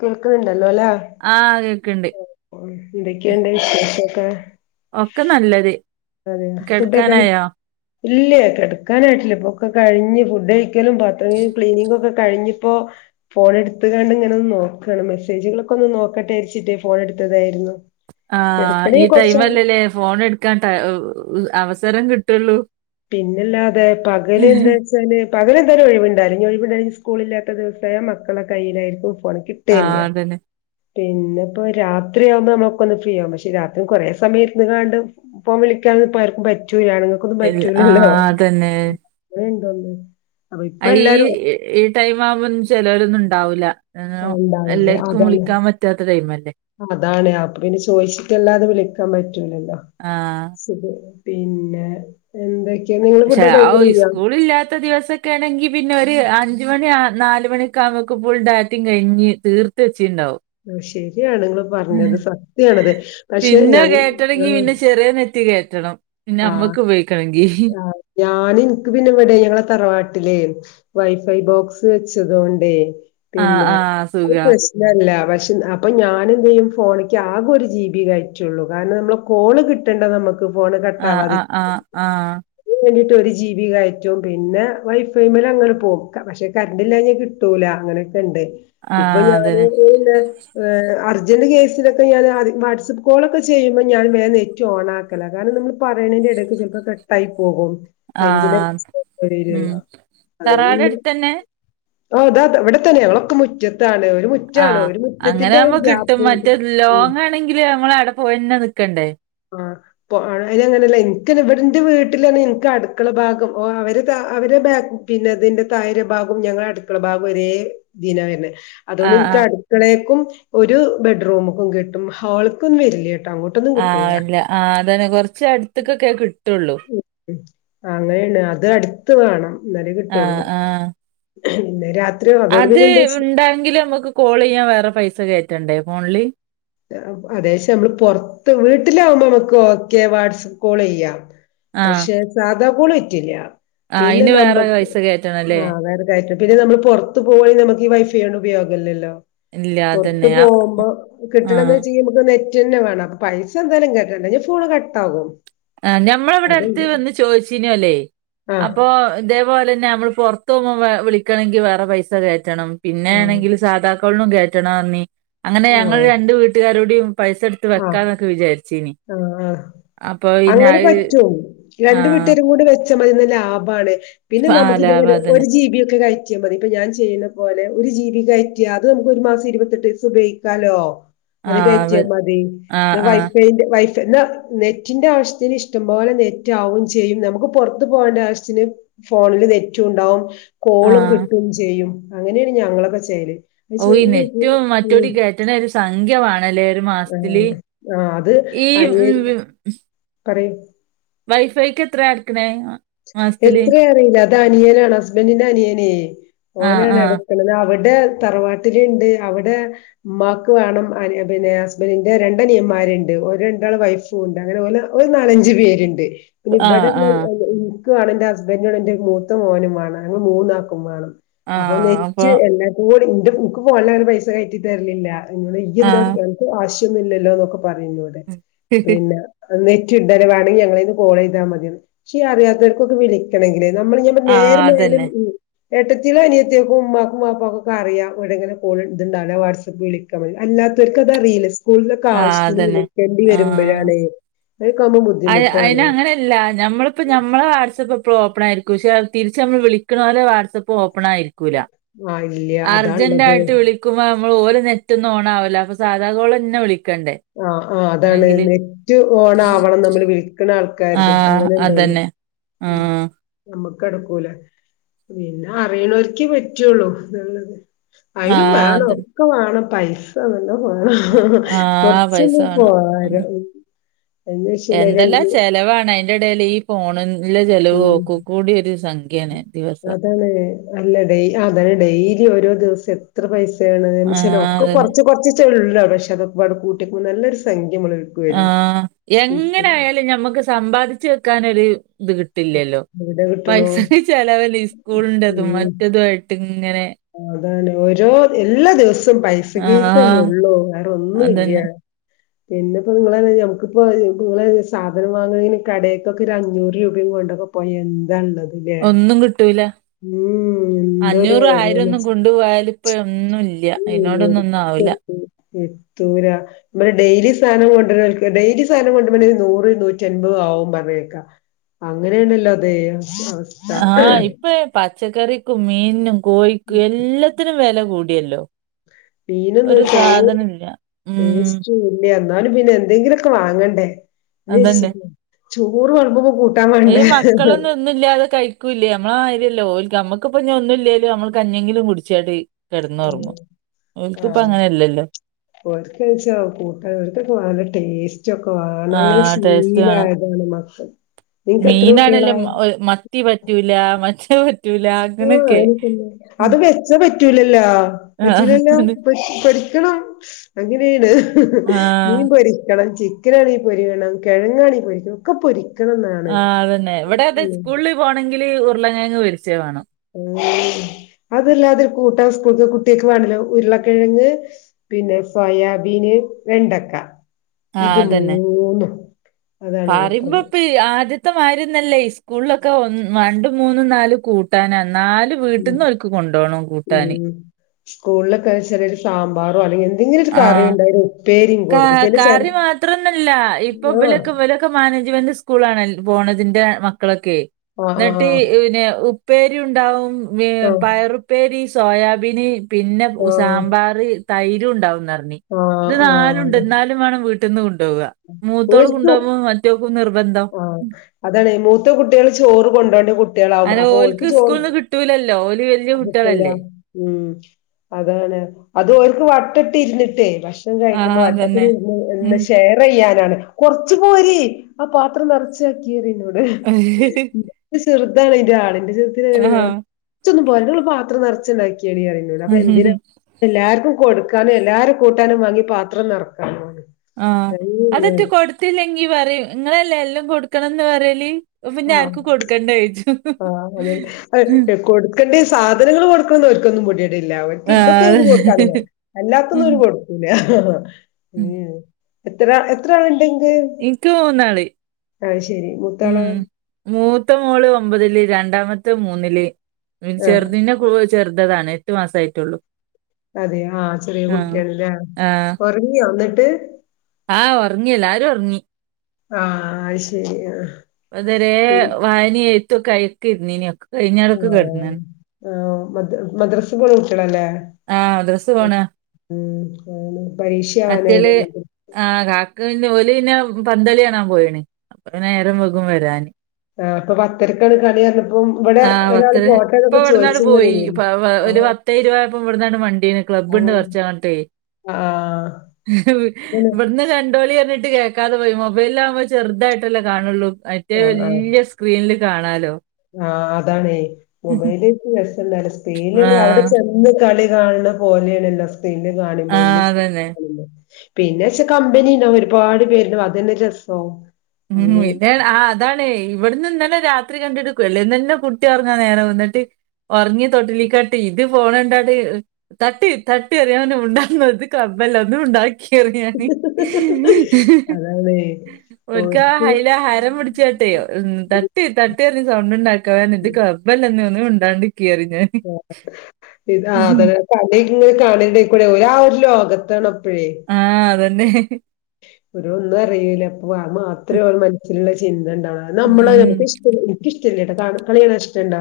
കേൾക്ക്ണണ്ട് [unintelligible] ആഹ് കേക്ക്ണ്ട്. എന്തൊക്കെയുണ്ട് വിശേശക്കെ ഒക്കെനല്ലത് കെട്ക്കാനായോ? ഇല്ല്യ കെട്ക്കാനായിട്ടില്ല ഇപ്പൊക്കെകഴിഞ്ഞ് ഫുഡ്ഴിക്കലും പാത്രംകയ്കി ക്ലീനിങ്ങൊക്കഴി പ്പോ ഫോണെട്ത്തുകാണ്ട്ങ്ങനെ ഒന്ന്നോക്കാണ് മെസേജുകളൊക്കെന്ന് നോക്കട്ടെരിച്ചിട്ടേ ഫോൺഎടുത്തതായിരുന്നു ആ ഈടൈംല്ലല്ലേ ഫോൺഎട്ക്കാൻ അവസരംകിട്ടൊള്ളൂ പിന്ന്ല്ലാതെ പകല്എന്തവച്ചാല് പകല്എന്തായാലും ഒഴിവുണ്ടായില്ലാ ഞ്ഒഴിവുണ്ട സ്കൂളില്ലാത്ത ദിവസ മക്കളുടെകയ്യിലായിരിക്കുംഫോണ് കിട്ടെല്ല ആഹ് അതന്നെ. പിന്നെപ്പോ രാത്രിയാവുമ്പോനമ്മുക്കൊന്ന് ഫ്രീയാവും പക്ഷെരാത്രികൊറെേസമയംഇര്ന്ന്കാണ്ട് ഫോൺവിളിക്കാ ർക്കും പറ്റൂല ആണുങ്ങക്കൊ ആ... അതന്നെ [unintelligible] ഈ എല്ലാരും ഈ ടൈമാവുമ്പോ ചിലൊരൊന്നുണ്ടാവൂല്ല ഉണ്ടാവില്ല എല്ലെർക്കും അതാണ് വിളിക്കാൻ പറ്റാതെ ടൈം അതാണ് അപ്പൊപിന്നെ ചോയ്ച്ചിട്ടല്ലാതെ വിളിക്കാൻ പറ്റ് റ്റില്ലല്ലോ ആഹ് പിന്നെ എന്തയ് ക്ഷേ ഓയ് സ്കൂളില്ലാത്ത ദിവസൊക്കണെങ്കി പിന്നെ അഞ്ചുമണി നാലുമണിയൊക്കെയവുമ്പക്ക് ഫുൾഡാറ്റിം കഴിഞ്ഞ് തീർത്ത് വെച്ചിണ്ടാവും ശരിയാണ് നിങ്ങള് ഹ്.. പറഞ്ഞത് സത്യാണത് പക്ഷെ ഞ പിന്നെ കേറ്റണെങ്കി പിന്നെ ചെറിയ നെറ്റ് കേറ്റണം പിന്നെ നമ്മക്കുപയോഗിക്കണെങ്കി ഞാന്ൻക്ക് പിന്നെ ഇവിടെ ഞങ്ങളെ തറവാട്ടിലെയ് വൈഫൈബോക്സ് വെച്ച്തോണ്ടേയ് ആഹ് പിന്നെ ആഹ് ഒരു സുഖാ. പ്രശ്നല്ല [unintelligible] [unintelligible] അപ്പൊ ഞാനെന്തയ്യും ഫോണിക്ക് ആകെ ഒരു ജി ബി കയറ്റുള്ളൂ.. കാരണം നമ്മളെ കോള് കിട്ടണ്ടെ നമ്മക്ക് ക്ക് ഫോണ് കട്ടാവാതിരി [unintelligible] ആ... ഒരു ജി ബി കയറ്റും... പിന്നെ വൈഫൈമേലങ്ങനെ പോകും.. പക്ഷെ കറണ്ട്ല്ലഞ്ഞാ കിട്ടൂല അങ്ങനെ ആഹ് അതന്നെ. [unintelligible] അർജന്റ് കേസിനൊക്കെ ഞാന ആധി വാട്സ്ആപ്പ് കോളൊക്കെചെയ്യുമ്പോ ഞാൻ വേം നെറ്റ് ഓണാക്കല കാരണം നമ്മള് പറയണതിന്റെ ഇടയ്ക്ക് ചെൽപ്പോ കട്ടായിപോകും [unintelligible] ആഹ് ഉം തറവാട് അടുത്തന്നെ? ഓ അതാത് ഇവിടെത്തന്നെയ.. ഞങ്ങളൊക്കെമുറ്റത്താണ്.. ആഹ്.. അങ്ങനാവുമ്പോ കിട്ടും.. മറ്റേ ഗ്യാപ്പ് ലോങണെങ്കില് നമ്മള് അവിടെ പോയെന്നെ നിക്കണ്ടേ [unintelligible] ന്റെ വീട്ടില് ഞങ്ങക്ക് അടുക്കളഭാഗം ഓ അവര് അവര്തിന്റെ താഴെ ഭാഗം ഞങ്ങളുടെ അടുക്കള ഭാഗം ഒരേ ഇതിനവരനെ അതുകൊണ്ട് ആഹ് ഇനിക്ക് ആഹ് അട്ക്കളേക്കും ഒരു ബെഡ്റൂമ്ക്കും കിട്ടും ഹോൾക്കൊന്നും വരില്ല്യ ആ ഇല്ല ആ അതന്നെ കൊറച്ചട്തുക്കൊക്കെ കിട്ടൊള്ളൂ. ആ അങ്ങനേണ് അത് അട്ത്ത് വേണം. ന്നാലേ കിട്ടൊള്ളൂ ആഹ് ആഹ് ഇന്ന് രാത് അത് ഉണ്ടെങ്കിലും മ്മക്ക് കോളീയ്യാൻ വേറെ പൈസ കയറ്റണ്ടേ ഫോണില്? അതേച്ചാ മ്മള് പൊറത്ത് വീട്ടിലാകുമ്പോ നമുക്ക് ഒക്കെ വാട്സപ്പ് കോളീയ്യാം. ആഹ് പക്ഷെ സാധാ കോള് പറ്റില്ല.. ആഹ് പിന്നെ അയിന് വേറെ നമ്മക്ക് പൈസ കേറ്റണല്ലേ? ആഹ് അതായത് കയറ്റ പിന്നെ നമ്മള് പൊറത്ത് പോയാൽ നമുക്ക് ഈ വൈഫൈയോണ്ട് ഉപയോഗല്ലല്ലോ. ഇല്ല പൊറത്ത് അതന്നെ പോകുമ്പോ ആഹ് കിട്ടണന്നേച്ചെങ്കി നമക്ക് നെറ്റെന്നെ വേണം. അപ്പൊ പൈസന്തായാലും കേറ്റണ്ടേ.. ഇല്ലെങ്കി ഫോണ് കട്ടാവും. ആ ഞമ്മളവിടെ അട്ത്ത് വന്ന് ചോയ്ച്ചീന്നോല്.. ആഹ് അപ്പൊ ഇതേപോലെന്നെ ഞമ്മള് പൊറത്ത് പോവുമ്പം ഏ വിളിക്കണങ്കി വേറെ പൈസ കേറ്റണം. പിന്നെ ആഹ് വേണെങ്കില് സാധാ കോൾനും കേറ്റണറഞ്ഞ്. അങ്ങനെ ഞങ്ങള് ആഹ് രണ്ട് വീട്ട്കാരോടീം പൈസട്ത്ത് ആഹ് വെക്കാന്നൊക്കെ വിചാരിച്ചീന്.. ആഹ് ആഹ് അപ് അങ്ങനെ പറ്റും രണ്ട് വീട്ടാരും കൂടി വെച്ചാ മതിന്ന ലാഭാണ്. പിന്നെ ആഹ് നമുക്ക് ഇതേപോലെ ഒരു ലാഭാതന്നെ ജി ബി ഒക്കെ കയറ്റിയാ മതി ഇപ്പൊ ഞാൻ ചെയ്യുന്ന പോലെ ഒരു ജി ബി കയ റ്റാ അത് നമുക്ക് ഒരു മാസം ഇരുപത്തെട്ടീസം ഉപയോഗിക്കാലോ അത് കയ്റ്റ്യാ ആഹ് മ ആഹ് ഇന്നാ ആഹ് വൈഫൈന്റെ വൈഫൈ ന്നാ നെറ്റിൻ്റെ ആവശ്യത്തിന് ഇഷ്ടംപോലെ നെറ്റ്വാവും ചെയ്യും നമുക്ക് പുറത്ത് പോകേണ്ട ആവശ്യത്തിന് ഫോണില് നെറ്റും ഉണ്ടാവും കോളും ആഹ് കിട്ടും ചെയ്യും അങ്ങനെയാണ് ഞങ്ങളൊക്കെ ചെയ്യല്. അത് ഓ ഈ ശ- നെറ്റും ഉം മറ്റോടിം കേറ്റണങ്കി ഒരു സംഖ്യവാണല്ലേ ഒരു മാസ ആ ത്തില് ആ, ഈ ഉം പറീം വൈഫൈക്ക് എത്രാ അട്ക്കണേ? എത്രേ അറീല്ല. അത് അനിയനാണ് ഹസ്ബൻറിന്റെ അനിയനേ... ആഹ് ആഹ് ഓനാണട്ക്കണത് അവ വടെ തറവാട്ടില്ണ്ട്. അവിടെ ഉമ്മാക്ക് വേണം... അനി പിന്നെ ഹസ്ബൻഡിന്റെ രണ്ടനിയന്മാ മാര്ണ്ട് ഓരെ രണ്ടാളെ വൈഫും ണ്ട് അങ്ങനെ ഓല് ഓല് നാലഞ്ചു പേരുണ്ട്. പിന്നെ ആഹ് ഇവടൊന്ന് ആഹ് എന് ഇനിക്ക് വേണം ഇന്റെ ഹസ്ബൻഡിന് വേണം ഇന്റെ മൂത്ത മോനും വേണം ഞങ്ങള് മൂന്നാക്കും വേണം. അപ്പൊ നെറ്റ് എല്ലാര്ക്കും കൂടി ഇന്റെ ഇക്ക്പ്പൊ ഓലങ്ങനെ പൈസ കയറ്റി തരലില്ല. അന്നോടെ ആഹ് ഈയ്യെന്താവടെ അനക്ക് ആവശ്യന്നൂല്ലല്ലോന്നൊക്കെ പറയും ഇവടെ പിന്നെ നെറ്റ്ഡ്ഡലോ വേണെങ്കി ഞങ്ങളീന്ന് കോളീതാൽ മതി എന്ന് ഇച്ചീ അറിയാത്തവർക്കൊക്കെ വിളിക്കണെങ്കില് നമ്മള് ഇഞ്ഞിഅയിന്റെ നേരെ ആഹ് മേലെ അതന്നെ ഉം ഏട്ടത്ത്യാളും അനിയത്ത്യാൾക്കും ഉമ്മാക്കും വാപ്പാക്കൊക്കെ അറിയാംവിടെങ്ങനെകോൾ ഇത്ണ്ടാവൂല്ല വാട്സാപ്പ് വിളിക്കണം അല്ലാത്തോര്ക്കതറിയില്ല. സ്കൂളിലൊക്കെ ആഹ് ആവശ്യത്തിന് അതന്നെ വിളിക്കേണ്ടി വരുമ്പോഴാണെ അഅ് അയിനങ്ങനല്ല ഞമ്മളിപ്പോ ഞമ്മളെ വാട്സപ്പെപ്പളും ഓപ്പണായിരിക്കും പക്ഷേ അത് തിരിച്ചമ്മള് വിളിക്കണോലെ വാട്സപ്പ് ഓ പ്പണായിരിക്കൂല്ല. ആ ഇല്ല അതാ ഉള്ളത് അർജന്റായിട്ട് വിളിക്കുമ്പോ മ്മള് ഓല് നെറ്റൊന്നും ഓണാവൂല്ല അപ്പൊ സാധാകോളന്നെ വിളി ആഹ് ആഹ് അതാണ് നെറ്റ് ഓണാവണം നമ്മള് വിളിക്ക്‌ണ ആൾക്കാ ക്കാര്തും ആഹ് അങ്ങനെണ്ടോന്ന്ണ്. അതന്നെ ആഹ് നമ്മക്കട്ക്കൂല പിന്നെ അറിയണോര്ക്കേ പറ്റുള്ളൂ എന്നത് അയിനും ആഹ് വേണം അത് ഒക്കെ വേണം പൈസ നല്ലോം വേണം. ആഹ് പൈസ ച്ചെന്താപ്പൊപകാരം എന്തെല്ലാ ചെലവാണ് അയിന്റെ എടേല് ഈ ഫോണൻ ഉം ദിവസം അതാണേ അല്ല വൈ അതാണേ ഈ ഓരോ ദിവസം ഇത്ര ആ പൈസയാണ്ന്നാച്ചാല് ഒക്കെ അതന്നെ. കുറച്ച് കുറച്ചീച്ചൊള്ളൂ. പക്ഷെ അതൊക്കെപ്പാടെ കൂട്ട്യോക്കുമ്പോ നല്ലൊരു സംഖ്യ നമ്മളെടുക്ക് വരും ആഹ് ദിവസം എങ്ങനായാലും ഞമ്മക്ക് സമ്പാദിച്ചു വെക്കാനൊര് ഇത് കിട്ടില്ലല്ലോ എവിടെ കിട്ടണു പൈസക്ക്‌ ചെലവല്ലേ ഈ സ്കൂളിന്റെതും മറ്റത്വായിട്ട് ഇങ്ങനെ ആഹ് അതാണേ ഓരോ എല്ലാ ദിവസം പൈസ ആ കേസന്നെ ഉള്ളൂ വേറൊന്നും അതന്നെ. ഇല്ല്യാ. [inaudible] പിന്നെ ഇപ്പോ നിങ്ങള നഞമ്മക്കിപ്പോ നിങ്ങളെ സാധനം വാങ്ങുന്ന കടക്കൊക്കെ ഒരു അഞ്ഞൂറ് രൂപയും കൊണ്ടോ പോയി എന്താ ഉള്ളതിലേ ഒന്നും കിട്ടൂല. ഉം എന്തോ ഒരു ആരൊന്നും കൊണ്ടു പോയാല ഇപ്പ ഒന്നും ഇല്ല അതിനോടൊന്ന ഒന്നും ആാവില്ല എത്തൂരാ നമ്മെ ഡെയിലി സാധനം കൊണ്ട ഡെയിലി സാധനം കൊണ്ട നൂറ് നൂറ്റി അമ്പപത് ആ പറഞ്ഞേക്ക അങ്ങനെയാണല്ലോ അതേ ആഹ് ഇപ്പൊ പ പച്ചക്കറിക്കും മീനും കോഴിക്കും എല്ലാത്തിനും വില കൂടിയല്ലോ ഒരു സാധനല്ല. ഉം മീനന്ന്േസ്റ്റ് വ എന്നും പിന്നെ എന്തെങ്കിലുംൊക്കെ വാങ്ങണ്ടേ ചോറ് വളമ്പുമ്പ ക മക്കളൊന്നുംന്നുമില്ലാതെ കഴിക്കൂല്ലേ നമ്മള ആ നമ്മുക്കിൊ ഇ ഒന്നും ഇല്ലേല് നമ്മക്ക് കഞ്ഞെങ്കിലും കുടിച്ചാട്ട് കിടന്ന്ുറങ്ങു ഒക്ക്ിപ്പ അങ്ങനെയല്ലല്ലോ ക്കഴിച്ച കൂട്ടത്തൊക്കെ വല്ല ടേസ്റ്റ് ച്ചൊക്കെ ആ വണങ്ങനെ ശീലായതാണ് മക്കൾ നിനക്ക് എത്ര കുട്ടികളാ മീനാണെല്ലേ മത്തി പറ്റൂല മറ്റ ആ എനിക്ക അത് വെച്ച പറ്റൂലല്ലോ ആ പറ്റലല്ലോ അത് പൊരിക്കണം അങ്ങനെയാണ് ആ നീൻ പരിക്കണം ചിക്കനാളി പൊരിരിക്കണം കിഴങ്ങാണി പരിക്കണം ഒക്കെ പൊരിക്കും ആ അതന്നെ ഇവിടെ അത സ്കൂളിൽ പോകണെങ്കിൽ ഉരുളങ്ങങ്ങ് പരിച്ചയ വേണം ഉം അതല്ലാതിരു കൂട്ടൻ സ്കൂൾ കുട്ടികക്ക് വേണല്ലോ ഉരുളക്കിഴങ്ങ് പിന്നെ സോയാബീന് വെണ്ടക്ക ഇത് മൂന്നു പറയ്മ്പോപ്പ ആദ്യത്തെ മാരുന്നല്ലേ സ്കൂളിലൊക്കെ ഒ രണ്ട മൂന്നും നാല് കൂട്ടാനാ നാല് ഉം വീട്ടിൽന്ന് ഒൽക്ക് കൊണ്ടുപോണംു കൂട്ടാന് ഉം ാറോ അല്ലെങ്കിൽ എന്തെങ്കിലും ഒരു ആ കറിയ ഉണ്ടായി കറി മാത്രംഒന്നല്ല ഇപ്പൊ ആഹ് ഇവലൊക്കെ മാനേജ്മെന്റ് സ്കൂളി ആണലോ പോണതിന്റെ മക്കളൊക്കെ ആഹ് എന്നിട്ട് ആഹ് പിന്നെ ഉപ്പേരി ഉണ്ടാവും ആഹ് പയറുപ്പേരി സോയാബീന് പിന്നെ ആഹ് സാമ്പാർ തൈര് ഉണ്ടാവുന്നു ആഹ് ഇ ആഹ് നാലണ്ട് അതെ എന്നും വേണം വീട്ടന്ന് മൂത്തോൾ കൊണ്ടോകുമോ മറ്റാർക്കും നിർബധന്ം ആഹ അതാണ് മൂത്ത കുട്ടികൾ ചോറ് കൊണ്ടോണ്ട കുട്ടളാവും അങ്ങനെ അപ്പൊ ഓൽക്ക് സ്കൂളിന്ന് കിട്ടൂലല്ലോ ഓല് വല്യ ചോറ്കിട്ടുല കുട്ടികളല്ലേ അതാണ് അത് വട്ടട്ടി ഇരുന്നിട്ടേ ഭക്ഷണം ആ കഴിക്കുമ്പോ അതന്നെ വട്ടത്തിൽഇരുന്ന് ഉം ഷയർ ചെയ്യാ കുറച്ച പോ രേആ പാത്രം നിറച്ചക്കിവെക്കിപറിന്നോട് ഇതാണ്ന്റെ ആ ആടിന്റെത്തിൊന്ന പോലുള്ള പത്രം നിറച്ചുണ്ടാക്കി അപ്പ എന്തിന എല്ലാർക്കും കൊടുക്കാനും എല്ലാരും കൂട്ടാനും വാങ്ങി പാത്രം നിറക്കാനും ആഹ അതൊട്ട കൊടുത്തില്ലെങ്കി പറയും നിങ്ങളല്ലേ എല്ലാം കൊടുക്കണംന്ന് പറയല് അപ്പൊ പിന്നെ ആഹ ആർക്കും കൊടുക്കണ്ട ചോയിച്ചും ആ അതല്ലെ അ കൊടുക്കണ്ടേ സാധനങ്ങൾ കൊടുക്കണന്ന് അവർക്കൊന്നും പൊടിയാടില്ല അവർക്ക് ഇതൊക്കെ എ ആഹ് കൊടുക്കാനല്ലോ അല്ലാത്തൊന്നും ഒരു കൊടുക്കൂല്ല ഉ എത്ര എത്ര ആൾ ഉണ്ടെങ്കിൽ ഇൻക്ക് മൂന്നാള് ആഹ ശരി ഉം മുത്താള മൂത്ത മോള് ഒമ്പതില് രണ്ടാമത്തെ മൂന്നില് ആഹ് ചെറുെ ചെറുതതാണ് എട്ടു മാസമായിട്ടുള്ളു അതെ ആ ചെറിയ കുട്ടിയല്ലേ ആഹ് ഒറങ്ങിയ വന്നിട്ട് ആഹ് ഉറങ്ങിയല്ല ആരും ഉറങ്ങി ആഹ ശരി വതുരെ വായന എഴത്തക്കെഴക്ക ഇരുന്നനക്കെ കഴിഞ്ഞാടൊക്കെ കിടന്നാണ് ആ മ മദ്രസ പോണ കുട്ടികളാഅല്ലേ ആഹ് മദ്രസ് പോണാ പരീക്ഷ ആവാനായി എനിക്ക്ഓല് പിന്നെ പന്തളി കാണാൻ പോയിണ്. അപ്പം നേരം വൈകും വരാാന്. ആ് അപ്പ പത്തരക്കാണ് കളി ഇവിടെ ആ ഒരാള് പത്ത ഇപ്പൊ പോട്ടെന്നൊക്കെ ഇവിടന്നാട് ചോയിച്ചിങ്ങനെ പോയി ഇ നിന്നീനു. ഒരു ആഹ് പത്തേഇരുപതയ് ആയപ്പോ ഇവിടന്നാട് മണ്ടീ ആഹ് ക്ലബ്ബ്ണ്ട്കുറച്ചങ്ങട്ടെ ആഹ് അതാണ് ഇവിടുന്ന് കണ്ടോലി പറിട്ട കേൾക്കാതെ പോ മൊബൈല ആവുമ്പോൾ ചെറുതായിട്ടല്ലേ കാണുള്ളൂ ഏറ്റവും വലിയ സ്ക്രീനിൽ കാണാലോ? ആഹ അതാണെ മൊബൈല രസല്ല സ്ക്രീനല്ല അവിടെ ആഹ് ചെന്ന് കളി കാണണ പോലെയണല്ലോ സ്ക്രീനിൽ കാണുമ്പോ വ ആഹ് അതന്നെ ലൃഇഷ്ടാവുല പിന്നെ വച്ചെ കമ്പനിയ ഉണ്ടാവും ഒരുപാട് പേരുണ്ട അതന്നെ രസോ ഉം പിന്ന ആ അതാണെ ഇവിടന്ന് ഇന്നലെ രാത്രി കണ്ട ട്ട് കുട്ടി ഉറങ്ങുന്ന നേരാവും കുട്ടി ഇന്നിട്ട് ഉറങ്ങി തൊട്ടിലിക്കാട്ട് ഇത് പോണണ്ടാ തട്ട് തട്ടി അറിയാവൻും ഉണ്ടാത് അല്ല ഒന്നും മുണ്ടാതിങ്ങി അതാണ് ഒരിക്ക ഓര്ക്ക് ഹൈല ഹരം പിടിച്ചാട്ടേ തട്ട് തട്ട് പറിഞ് സൗണ്ട് ഉണ്ടാക്കേ ഇത് ഒന്നും മുണ്ടാണ്ട്ക്കി ആ ഇത അത കളിങ്ങ കാണണ്ട കൂടെ ഒ ഒരു ലോകത്താണ് അപ്പഴേ ആഹ അതന്നെ! ഒരുഓരോ ഒന്നും അറിയില അപ്പൊ മാത്രമേ മനസ്സിലുള്ള നമ്മള ഉം ഇട്ടാ കളികണാൻ ഇഷ്ടണ്ടാ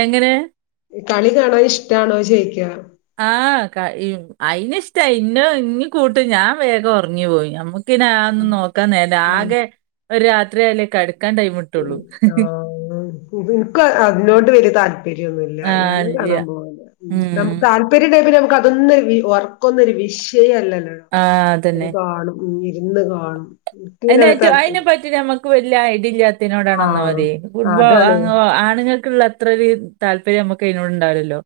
എങ്ങനെ? കളി കാണാൻ ഇഷ്ടാണോ ചോയ്ക്ക? ആഹ അയിനിഷ്ട ഇന്നിം കൂട്ടും ഞാൻ വേഗം ഉറങ്ങി പോയി നമ്മക്ക് ന്ന് നോക്കാൻ നേരല്ല, ആഹ് ആകെ ഒരു- രാത്രിയാല- ആ.. എനിക്ക് അതിനോട് വല്യ- താല്പര്യം - യൊന്നുല്ല, ആ ഞാന് അത് ഇല്ല്യ കാണാ- പോക്ക്.. ഉം താല്പര്യം ഇല്ലെകിൽ - തൊന്നൊരു, ഉറക്കൊുന്നൊരു- വിഷയ അല്ലല്ലോടോ ആ അത് അതന്നെ കാണും. ഉം ഇരുന്ന് കാണും. എനിക്ക് പിന്നെ അങ്ങനെ അതിനറ്റ.. താല്പര്യം അതിനെപ്പറ്റി നമ്മുക്ക്- വലിയ ആയടിയില്ലാത്ത. തിനോടണ ഒന്നാ ആഹ് മതി.. ഫുട്ബോൾ, അതാണ് ആണുൾക്കുള്ള അത്ര ഒരു താല്പര്യം- നമുക്ക് അതിനോട്ണ്ടാവില്ലല്ലോ.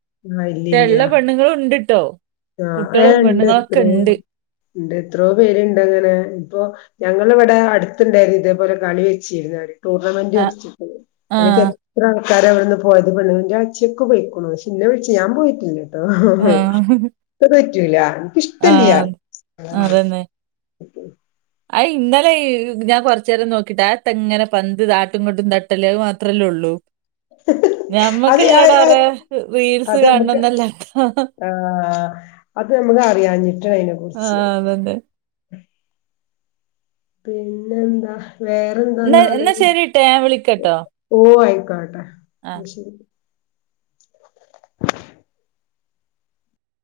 ഇള്ള പണ്ണുങ്ങളും ഉണ്ട്! ട്ടോ ആഹ കുട്ടികളും ഇണ്ട്, പെണ്ണുങ്ങളൊക്കെ എത്രയോ ഉണ്ട് ഉണ്ട് എത്രയോ പേരുണ്ട് അങ്ങനെ- ഇപ്പോ. ഞങ്ങളിവിടെ അടുത്തുണ്ടായിരുന്നു ഇതേപോലെ കളി വെച്ചിരുന്നര്. ടൂർണമെന്റ് ആ വെച്ചിട്ട് ആ എനക്ക് എത്ര- ആക്കാരാ അവടവന്ന് പോയത്, പെണ്ണുന്റെ അച്ച്ചയൊക്കെ പോയിക്കണു, പക്ഷെ ഇന്നെ വിളിച് ഞാൻ പോയിട്ടില്ലട്ടോ. ആ ഇത് പറ്റൂല.. എനക്ക് ആ ഇഷ്ട്ടല്ല്യയാ. ആ ഇന്നലെ ഞാൻ കൊറച്ച നേരം നോക്കിട്ട് ആത്തെങ്ങനെ പന്ത് നാട്ടും കൊട്ടും തട്ടല്ലേ അത് മാത്രമല്ലേ ഉള്ളൂ ഹ്ഹ് അത് അഹ് ഞമ്മക്കിള്ളടാ അഹ് കൊറേ റീൽസ് അത് മ്മക്ക് കാണണംന്നല്ലാത്ത. ആ അത് അറിയഞ്ഞിട്ട് അതിനെ ആ കുറിച്ച് അതന്നെ. പിന്നെ എന്താ എന്നാ വേറെന്താെന്നാല് എന്നാ ശരിട്ടോ ഞാൻ വിളിക്കട്ടോ? ഓ ആയി ആട്ടെ ആ. ശരി